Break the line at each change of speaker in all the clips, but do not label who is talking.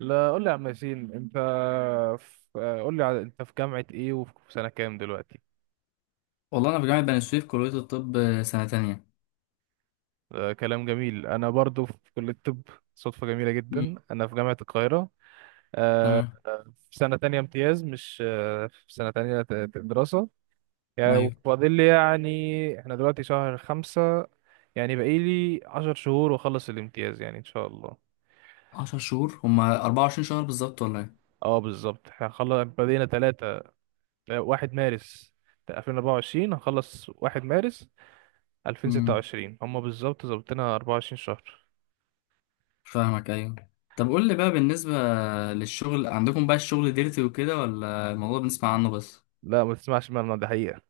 لا، قول لي يا عم ياسين. انت في... قول لي على- انت في جامعة ايه وفي سنة كام دلوقتي؟
والله انا في جامعه بني سويف، كليه الطب، سنه تانية.
آه كلام جميل، انا برضو في كلية الطب. صدفة جميلة
مم.
جدا، انا في جامعة القاهرة. آه
تمام.
في سنة تانية امتياز، مش في سنة تانية دراسة يعني.
ايوه،
وفاضل لي يعني، احنا دلوقتي شهر خمسة. يعني باقي لي 10 شهور واخلص الامتياز يعني ان شاء الله.
10 شهور هما 24 شهر بالظبط ولا ايه؟
اه بالظبط، احنا هنخلص. بدينا تلاتة، واحد مارس 2024، هنخلص واحد مارس
امم.
2026. هم بالظبط ظابطينها 24 شهر.
فاهمك، ايوه. طب قول لي بقى، بالنسبه للشغل عندكم بقى، الشغل ديرتي وكده ولا الموضوع بنسمع عنه بس؟
لا، ما تسمعش منه، ده حقيقة.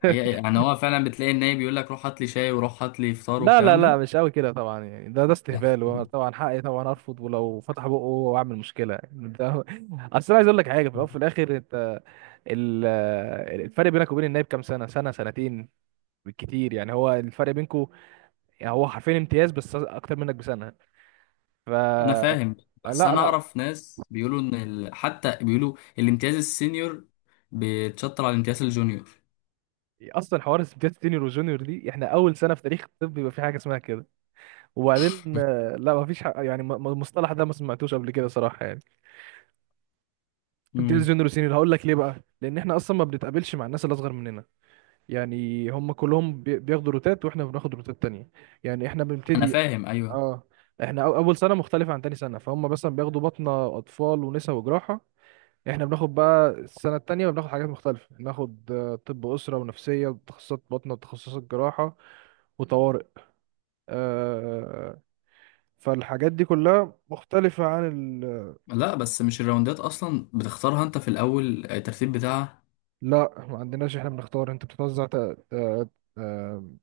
حقيقة؟ يعني هو فعلا بتلاقي النايب بيقول لك روح هات لي شاي وروح هات لي فطار
لا لا
والكلام
لا،
ده؟
مش قوي كده طبعا، يعني ده استهبال، وطبعا حقي طبعا ارفض، ولو فتح بقه واعمل مشكله يعني ده. اصل انا عايز اقول لك حاجه في الاول وفي الاخر. انت ال- الفرق بينك وبين النايب كام سنه؟ سنه، سنتين بالكتير يعني. هو الفرق بينكم يعني هو حرفيا امتياز بس اكتر منك بسنه. ف...
انا فاهم. بس
لا
انا
لا.
اعرف ناس بيقولوا ان حتى بيقولوا الامتياز السينيور بيتشطر على الامتياز الجونيور.
اصلا حوار امتياز سينيور وجونيور دي، احنا اول سنه في تاريخ الطب يبقى في حاجه اسمها كده. وبعدين لا ما فيش حق يعني، المصطلح ده ما سمعتوش قبل كده صراحه يعني. امتياز
امم.
جونيور وسينيور هقول لك ليه بقى، لان احنا اصلا ما بنتقابلش مع الناس اللي اصغر مننا. يعني هم كلهم بياخدوا روتات واحنا بناخد روتات تانية. يعني احنا
انا
بنبتدي.
فاهم، ايوه.
اه، احنا اول سنه مختلفه عن تاني سنه. فهم مثلا بياخدوا بطنه اطفال ونساء وجراحه. احنا بناخد بقى السنه التانية بناخد حاجات مختلفه، بناخد طب اسره ونفسيه وتخصصات بطنه وتخصصات جراحه وطوارئ. آه، فالحاجات دي كلها مختلفة عن...
لا بس مش الراوندات اصلا بتختارها انت في الاول؟ الترتيب بتاعها.
لا، ما عندناش، احنا بنختار. انت بتتوزع ت... ت... آم،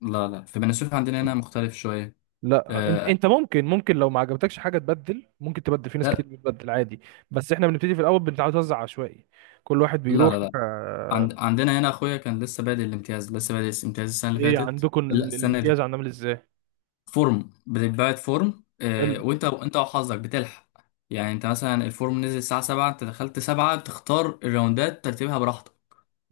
لا لا، في بني سويف عندنا هنا مختلف شويه.
لا، انت
آه.
ممكن، لو ما عجبتكش حاجه تبدل، ممكن تبدل، في ناس كتير
لا
بتبدل عادي. بس احنا بنبتدي في الاول بنتوزع عشوائي. كل واحد
لا لا,
بيروح
لا. عندنا هنا اخويا كان لسه بادئ الامتياز السنه اللي
ايه
فاتت،
عندكم
لا السنه
الامتياز
دي.
عندنا عامل ازاي؟
فورم بتتبعت، فورم،
حلو.
وانت، انت وحظك بتلحق. يعني انت مثلا الفورم نزل الساعه 7، انت دخلت 7 تختار الراوندات ترتيبها براحتك.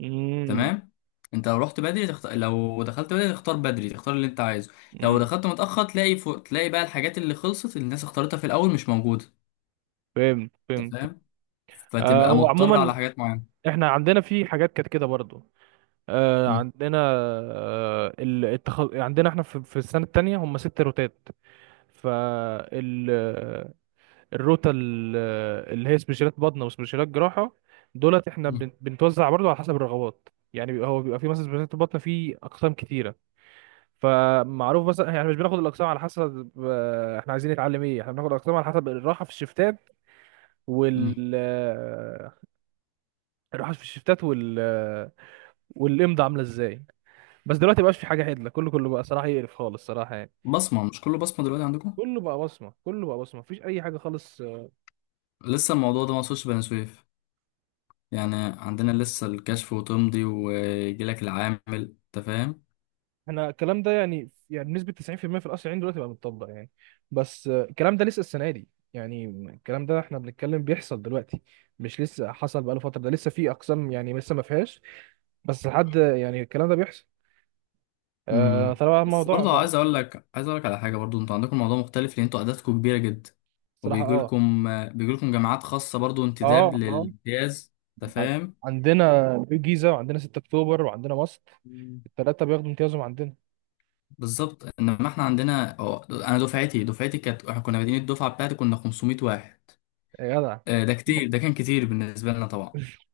امم.
تمام. انت لو رحت بدري لو دخلت بدري تختار، بدري تختار اللي انت عايزه. لو
امم.
دخلت متأخر تلاقي تلاقي بقى الحاجات اللي خلصت، اللي الناس اختارتها في الأول مش موجودة.
فهمت
انت
فهمت.
فاهم؟
آه
فتبقى
هو
مضطر على
عموما
حاجات معينة.
احنا عندنا في حاجات كانت كده برضو. آه
مم.
عندنا. عندنا احنا في السنه التانية هم ست روتات. فال الروتا اللي هي سبيشالات بطنه وسبيشالات جراحه. دولت احنا
مم.
بنتوزع برضو على حسب الرغبات. يعني هو بيبقى في مثلا سبيشالات البطنه في اقسام كتيره. فمعروف مثلا يعني مش بناخد الاقسام على حسب احنا عايزين نتعلم ايه، احنا بناخد الاقسام على حسب الراحه في الشفتات
مم.
وال آه، الراحه في الشفتات والامضه عامله ازاي. بس دلوقتي مبقاش في حاجه عدله، كله بقى صراحه يقرف خالص صراحه يعني.
بصمة؟ مش كله بصمة دلوقتي عندكم؟
كله بقى بصمه، مفيش اي حاجه خالص.
لسه الموضوع ده ما وصلش بني سويف. يعني عندنا لسه الكشف وتمضي ويجيلك العامل. انت فاهم.
احنا الكلام ده يعني بنسبة 90% في المية في القصر العيني دلوقتي بقى متطبق يعني. بس الكلام ده لسه السنة دي يعني. الكلام ده احنا بنتكلم بيحصل دلوقتي، مش لسه حصل بقاله فترة. ده لسه في أقسام يعني لسه ما فيهاش، بس لحد يعني الكلام ده بيحصل. آه
امم.
طبعا
بس
الموضوع
برضه
بقى...
عايز اقول لك على حاجه، برضه انتوا عندكم الموضوع مختلف، لان انتوا اعدادكم كبيره جدا.
صراحة
وبيجي
اه.
لكم بيجي لكم جامعات خاصه برضه،
اه
انتداب
اه.
للامتياز. انت
ع-
فاهم.
عندنا في الجيزة، وعندنا 6 أكتوبر، وعندنا مصر.
مم.
التلاتة بياخدوا امتيازهم عندنا.
بالظبط، انما احنا عندنا، أو انا دفعتي كانت، احنا كنا بادئين، الدفعه بتاعتي كنا 500 واحد.
يا جدع.
ده كتير، ده كان كتير بالنسبه لنا طبعا.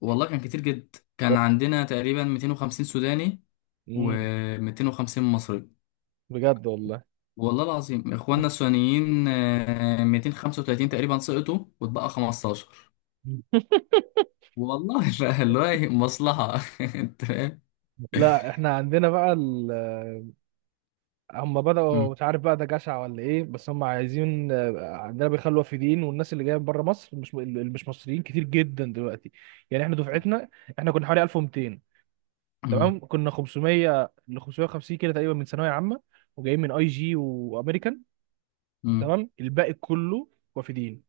والله كان كتير جدا، كان
ده-
عندنا تقريبا 250 سوداني
مم،
و250 مصري.
بجد والله.
والله العظيم اخواننا السودانيين، 235 تقريبا سقطوا واتبقى 15. والله بقى اللي هو إيه، مصلحة. انت فاهم.
لا احنا عندنا بقى، هم بدأوا،
مم.
مش عارف بقى ده جشع ولا ايه، بس هم عايزين عندنا بيخلوا وافدين. والناس اللي جايه من بره مصر، مش اللي مش مصريين، كتير جدا دلوقتي. يعني احنا دفعتنا احنا كنا حوالي 1200.
مم.
تمام كنا 500 ل 550 كده تقريبا من ثانويه عامه، وجايين من اي جي وامريكان.
مم.
تمام الباقي كله وافدين.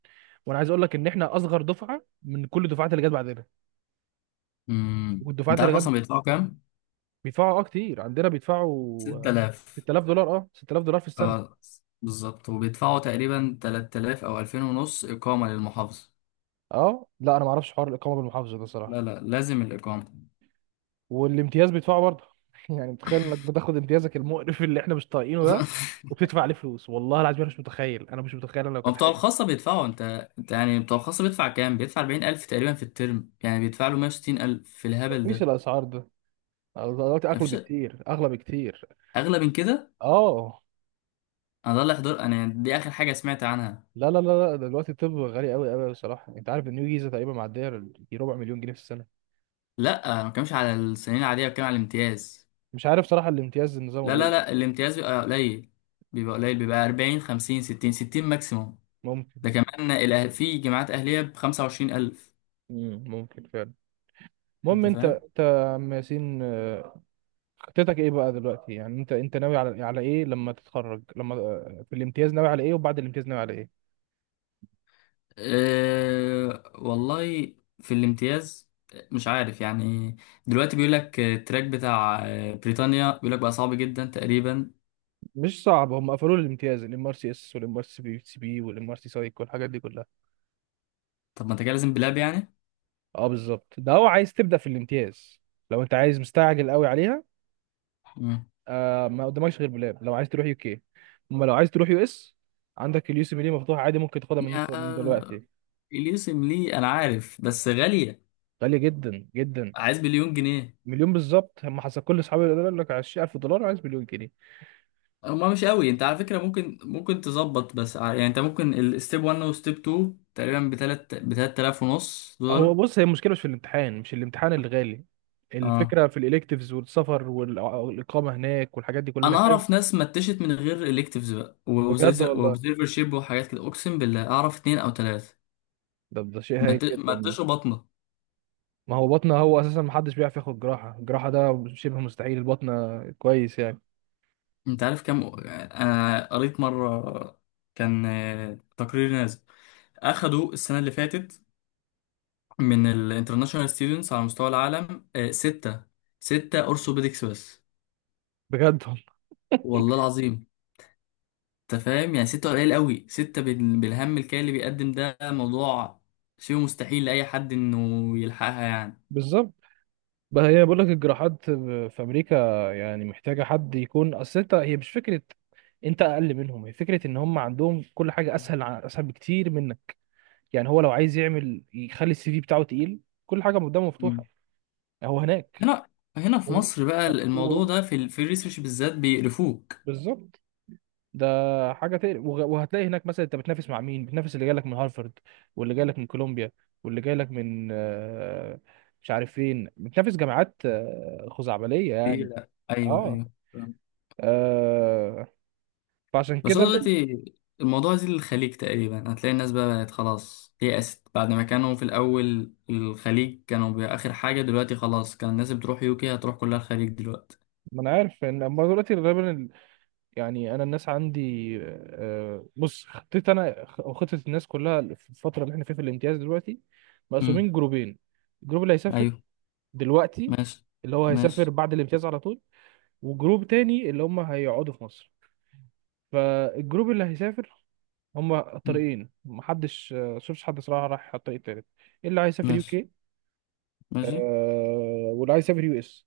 وانا عايز اقول لك ان احنا اصغر دفعه من كل الدفعات اللي جت بعدنا
مم.
والدفعات
انت عارف
اللي
اصلا
جت.
بيدفعوا كام؟
بيدفعوا اه كتير، عندنا بيدفعوا
6000.
6000 دولار، اه 6000 دولار في السنه.
اه بالظبط. وبيدفعوا تقريبا 3000 او 2000 ونص اقامة للمحافظة.
اه لا انا ما اعرفش حوار الاقامه بالمحافظه ده صراحه.
لا لا، لازم الاقامة.
والامتياز بيدفعه برضه. يعني متخيل انك بتاخد امتيازك المقرف اللي احنا مش طايقينه ده وبتدفع عليه فلوس؟ والله العظيم انا مش متخيل، انا مش متخيل، انا لو
هو
كانت
بتوع
حياتي كده...
الخاصة بيدفعوا انت يعني بتوع الخاصة بيدفع كام؟ بيدفع 40000 تقريبا في الترم، يعني بيدفع له 160000 في الهبل
مفيش
ده.
الاسعار ده دلوقتي، اغلى
مفيش
بكتير، اغلى بكتير.
اغلى من كده.
اه
انا ده اللي حضر، انا دي اخر حاجه سمعت عنها.
لا لا لا لا، دلوقتي الطب غالي قوي قوي بصراحه. انت عارف النيو جيزه تقريبا معديه دي ربع مليون جنيه في السنه؟
لا، انا ما بتكلمش على السنين العاديه، بتكلم على الامتياز.
مش عارف صراحه الامتياز نظامه
لا لا
ايه.
لا، الامتياز بيبقى قليل. بيبقى 40، 50، 60، 60 ماكسيموم. ده
ممكن.
كمان. في جامعات اهليه ب 25000.
مم. ممكن فعلا. المهم
انت
انت
فاهم.
يا عم ياسين، خطتك ايه بقى دلوقتي؟ يعني انت ناوي على ايه لما تتخرج، لما في الامتياز ناوي على ايه، وبعد الامتياز ناوي على ايه؟
أه والله، في الامتياز مش عارف يعني. دلوقتي بيقول لك التراك بتاع بريطانيا، بيقول لك بقى صعب جدا تقريبا.
مش صعب، هم قفلوا لي الامتياز، الام ار سي اس والام ار سي بي سي بي والام ار سي سايك والحاجات دي كلها.
طب ما انت كده لازم بلاب يعني.
اه بالظبط، ده هو، عايز تبدا في الامتياز لو انت عايز مستعجل قوي عليها.
مم.
آه ما قدامكش غير بلاب لو عايز تروح يو كي. اما لو عايز تروح يو اس، عندك اليو سي بي دي مفتوح عادي، ممكن تاخدها
يا
من دلوقتي.
اليوسم ليه انا عارف، بس غالية.
غاليه جدا جدا.
عايز مليون جنيه.
مليون بالظبط. هم حسب كل اصحابي يقول لك 20000 دولار، عايز مليون جنيه.
هما مش قوي. انت على فكرة، ممكن تظبط، بس يعني انت ممكن الستيب 1 وستيب 2 تقريبا بتلات آلاف ونص
هو
دولار.
بص، هي المشكله مش في الامتحان، مش الامتحان اللي غالي.
اه.
الفكره في الالكتيفز والسفر والاقامه هناك والحاجات دي كلها،
انا
انك لازم...
اعرف ناس متشت من غير الكتيفز بقى،
بجد والله،
واوبزرفر شيب وحاجات كده، اقسم بالله اعرف اتنين او تلاتة.
ده شيء هايل
مت-
جدا.
متشوا بطنه.
ما هو بطنه، هو اساسا ما حدش بيعرف ياخد جراحه. الجراحه ده شبه مستحيل، البطنه كويس يعني.
انت عارف كام؟ انا قريت مرة كان تقرير نازل، اخدوا السنة اللي فاتت من الانترناشونال ستودنتس على مستوى العالم، ستة اورثوبيدكس بس.
بجد والله.
والله العظيم. انت فاهم؟ يعني ستة قليل قوي، ستة بالهم الكالي اللي بيقدم، ده موضوع شيء مستحيل لأي حد انه يلحقها يعني.
بالظبط. بقى هي، بقول لك الجراحات في امريكا يعني محتاجه حد يكون اصل انت، هي مش فكره انت اقل منهم، هي فكره ان هم عندهم كل حاجه اسهل اسهل بكتير منك. يعني هو لو عايز يعمل يخلي السي في بتاعه تقيل، كل حاجه قدامه مفتوحه
مم.
هو هناك.
هنا هنا في
و...
مصر بقى الموضوع
و...
ده في الريسيرش بالذات بيقرفوك.
بالظبط، ده حاجه تقلق وهتلاقي هناك مثلا انت بتنافس مع مين؟ بتنافس اللي جايلك من هارفارد واللي جايلك من كولومبيا واللي جايلك من مش عارف فين، بتنافس جامعات خزعبليه
إيه،
يعني.
لا، ايوه
اه.
ايوه.
آه، فعشان
بس هو
كده
دلوقتي الموضوع زي للخليج تقريبا، هتلاقي الناس بقى بقت خلاص يأست. بعد ما كانوا في الأول الخليج كانوا آخر حاجة، دلوقتي خلاص. كان الناس بتروح يوكي، هتروح كلها الخليج دلوقتي.
ما انا عارف ان اما دلوقتي غالبا يعني انا الناس عندي بص، خطيت انا وخطه الناس كلها في الفتره اللي احنا فيها في الامتياز دلوقتي
امم.
مقسومين جروبين. الجروب اللي هيسافر
أيوه.
دلوقتي،
ماشي
اللي هو هيسافر
ماشي.
بعد الامتياز على طول، وجروب تاني اللي هم هيقعدوا في مصر. فالجروب اللي هيسافر هم
مم.
طريقين، محدش شفتش حد صراحة راح على الطريق التالت. اللي عايز يسافر يو
ماشي
كي،
ماشي.
آه، واللي عايز يسافر يو اس.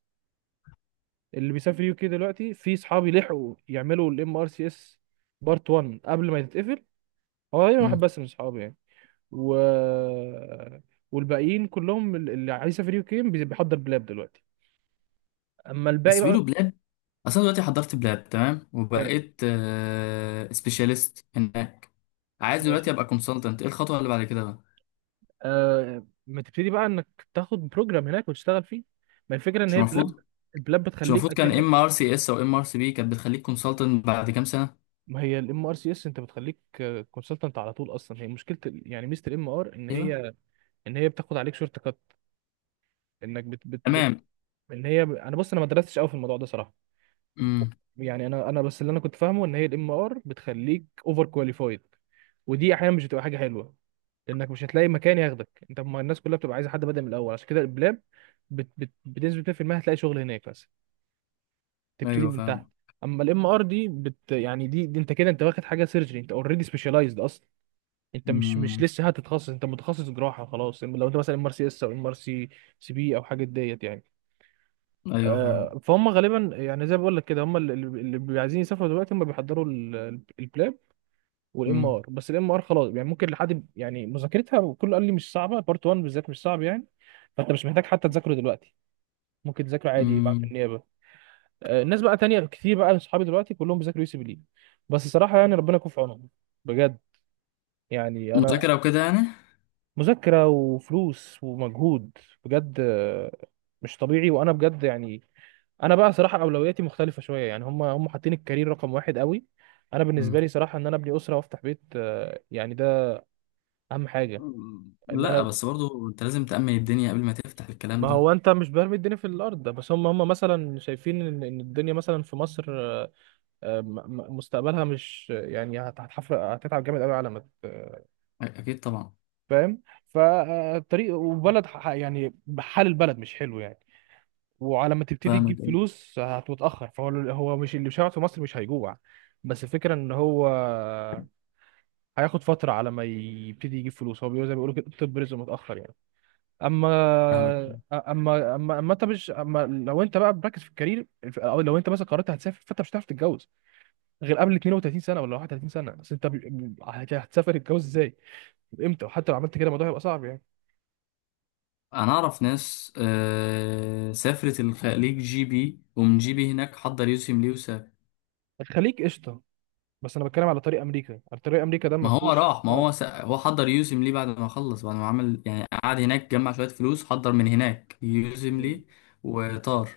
اللي بيسافر يو كي دلوقتي في صحابي لحقوا يعملوا الام ار سي اس بارت 1 قبل ما يتقفل. هو تقريبا
مم.
واحد بس من صحابي يعني. و والباقيين كلهم اللي عايز يسافر يو كي بيحضر بلاب دلوقتي. اما الباقي
بس
بقى...
بيقولوا بلاد، أصلا دلوقتي حضرت بلاد تمام
حلو.
وبقيت سبيشاليست هناك. عايز دلوقتي
ماشي.
أبقى كونسلتنت، إيه الخطوة اللي بعد كده بقى؟
آه ما تبتدي بقى انك تاخد بروجرام هناك وتشتغل فيه. ما الفكره ان
مش
هي البلاب،
المفروض،
البلاب بتخليك
كان
اكنك...
ام ار سي اس او ام ار سي بي كانت بتخليك كونسلتنت بعد كام سنة.
ما هي الام ار سي اس انت بتخليك كونسلتنت على طول. اصلا هي مشكله يعني ميزه الام ار، ان
ايوه
هي ان هي بتاخد عليك شورت كات، انك بت بت بت
تمام.
ان هي، انا بص، انا ما درستش قوي في الموضوع ده صراحه
امم.
يعني. انا بس اللي انا كنت فاهمه ان هي الام ار بتخليك اوفر كواليفايد، ودي احيانا مش بتبقى حاجه حلوه، لانك مش هتلاقي مكان ياخدك، انت ما الناس كلها بتبقى عايزه حد بادئ من الاول. عشان كده البلاب بت بت بتنزل 2%، هتلاقي شغل هناك بس تبتدي
ايوه
من تحت.
فاهم.
اما الام ار دي يعني دي انت كده، انت واخد حاجه سيرجري، انت اوريدي سبيشالايزد اصلا. انت مش
امم.
لسه هتتخصص، انت متخصص جراحه خلاص لو انت مثلا ام ار سي اس او ام ار سي سي بي او حاجه ديت يعني.
ايوه فاهم.
فهم غالبا، يعني زي ما بقول لك كده، هم اللي بيبقوا عايزين يسافروا دلوقتي هم بيحضروا البلاب والام
امم.
ار. بس الام ار خلاص يعني ممكن لحد يعني مذاكرتها، وكله قال لي مش صعبه، بارت 1 بالذات مش صعب يعني. فانت مش محتاج حتى تذاكره دلوقتي، ممكن تذاكره عادي بقى في
امم.
النيابه. الناس بقى تانية كتير بقى من صحابي دلوقتي كلهم بيذاكروا يو سي بي لي، بس صراحة يعني ربنا يكون في عونهم بجد. يعني أنا...
مذاكره وكده يعني.
مذاكرة وفلوس ومجهود، بجد مش طبيعي. وأنا بجد يعني أنا بقى صراحة أولوياتي مختلفة شوية، يعني هم حاطين الكارير رقم واحد قوي. أنا بالنسبة
امم.
لي صراحة إن أنا أبني أسرة وأفتح بيت يعني ده أهم حاجة. إن
لا
أنا،
بس برضو انت لازم تأمن الدنيا قبل ما تفتح الكلام
ما
ده.
هو أنت مش برمي الدنيا في الأرض ده، بس هم مثلا شايفين إن الدنيا مثلا في مصر آه، م- مستقبلها مش يعني هتحفر، هتتعب جامد قوي على ما
اكيد طبعا.
فاهم. فالطريق، وبلد يعني حال البلد مش حلو يعني. وعلى ما تبتدي تجيب
فاهمك، أيوة.
فلوس هتتأخر، فهو هو مش اللي بيشتغل في مصر مش هيجوع، بس الفكرة ان هو هياخد فترة على ما يبتدي يجيب فلوس. هو بيقول زي ما بيقولوا كده طب رزق متأخر يعني. اما
فاهمك، أوي.
اما انت مش، اما لو انت بقى مركز في الكارير او لو انت مثلا قررت هتسافر، فانت مش هتعرف تتجوز غير قبل 32 سنه ولا 31 سنه. بس انت هتسافر تتجوز ازاي؟ امتى؟ وحتى لو عملت كده الموضوع هيبقى صعب يعني.
انا اعرف ناس سافرت الخليج جي بي، ومن جي بي هناك حضر يوسم ليه وسافر.
الخليج قشطه. بس انا بتكلم على طريق امريكا، على طريق امريكا ده ما
ما هو
فيهوش
راح، ما
اه.
هو هو حضر يوسم ليه بعد ما خلص، بعد ما عمل، يعني قعد هناك، جمع شويه فلوس، حضر من هناك يوسم ليه وطار.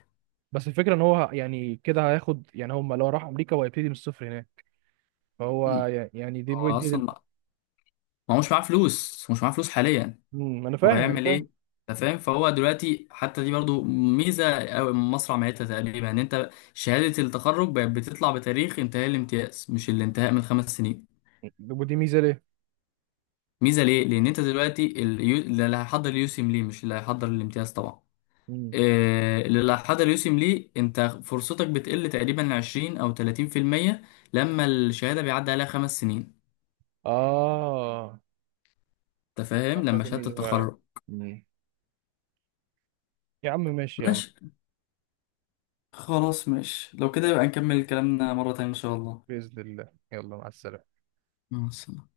بس الفكره ان هو يعني كده هياخد، يعني هم لو راح امريكا هو هيبتدي من الصفر هناك. فهو
مم.
يعني
هو
دي...
اصلا، ما هو مش معاه فلوس، هو مش معاه فلوس حاليا،
مم، انا
هو
فاهم انا
هيعمل
فاهم.
ايه؟ انت فاهم. فهو دلوقتي حتى دي برضو ميزه او مصنع مهنتها تقريبا، ان انت شهاده التخرج بقت بتطلع بتاريخ انتهاء الامتياز، مش الانتهاء من 5 سنين.
ودي ميزه ليه؟
ميزه ليه؟ لان انت دلوقتي اللي هيحضر يوسم ليه مش اللي هيحضر الامتياز طبعا.
مم.
اللي هيحضر يوسم ليه، انت فرصتك بتقل تقريبا 20 او 30% لما الشهاده بيعدي عليها 5 سنين.
اه
انت فاهم لما
دي
شهاده
ميزه فعلا.
التخرج.
مم. يا عم ماشي يا عم.
خلاص ماشي، لو كده يبقى نكمل كلامنا مرة تانية إن شاء الله.
باذن الله، يلا مع السلامه.
مع السلامة.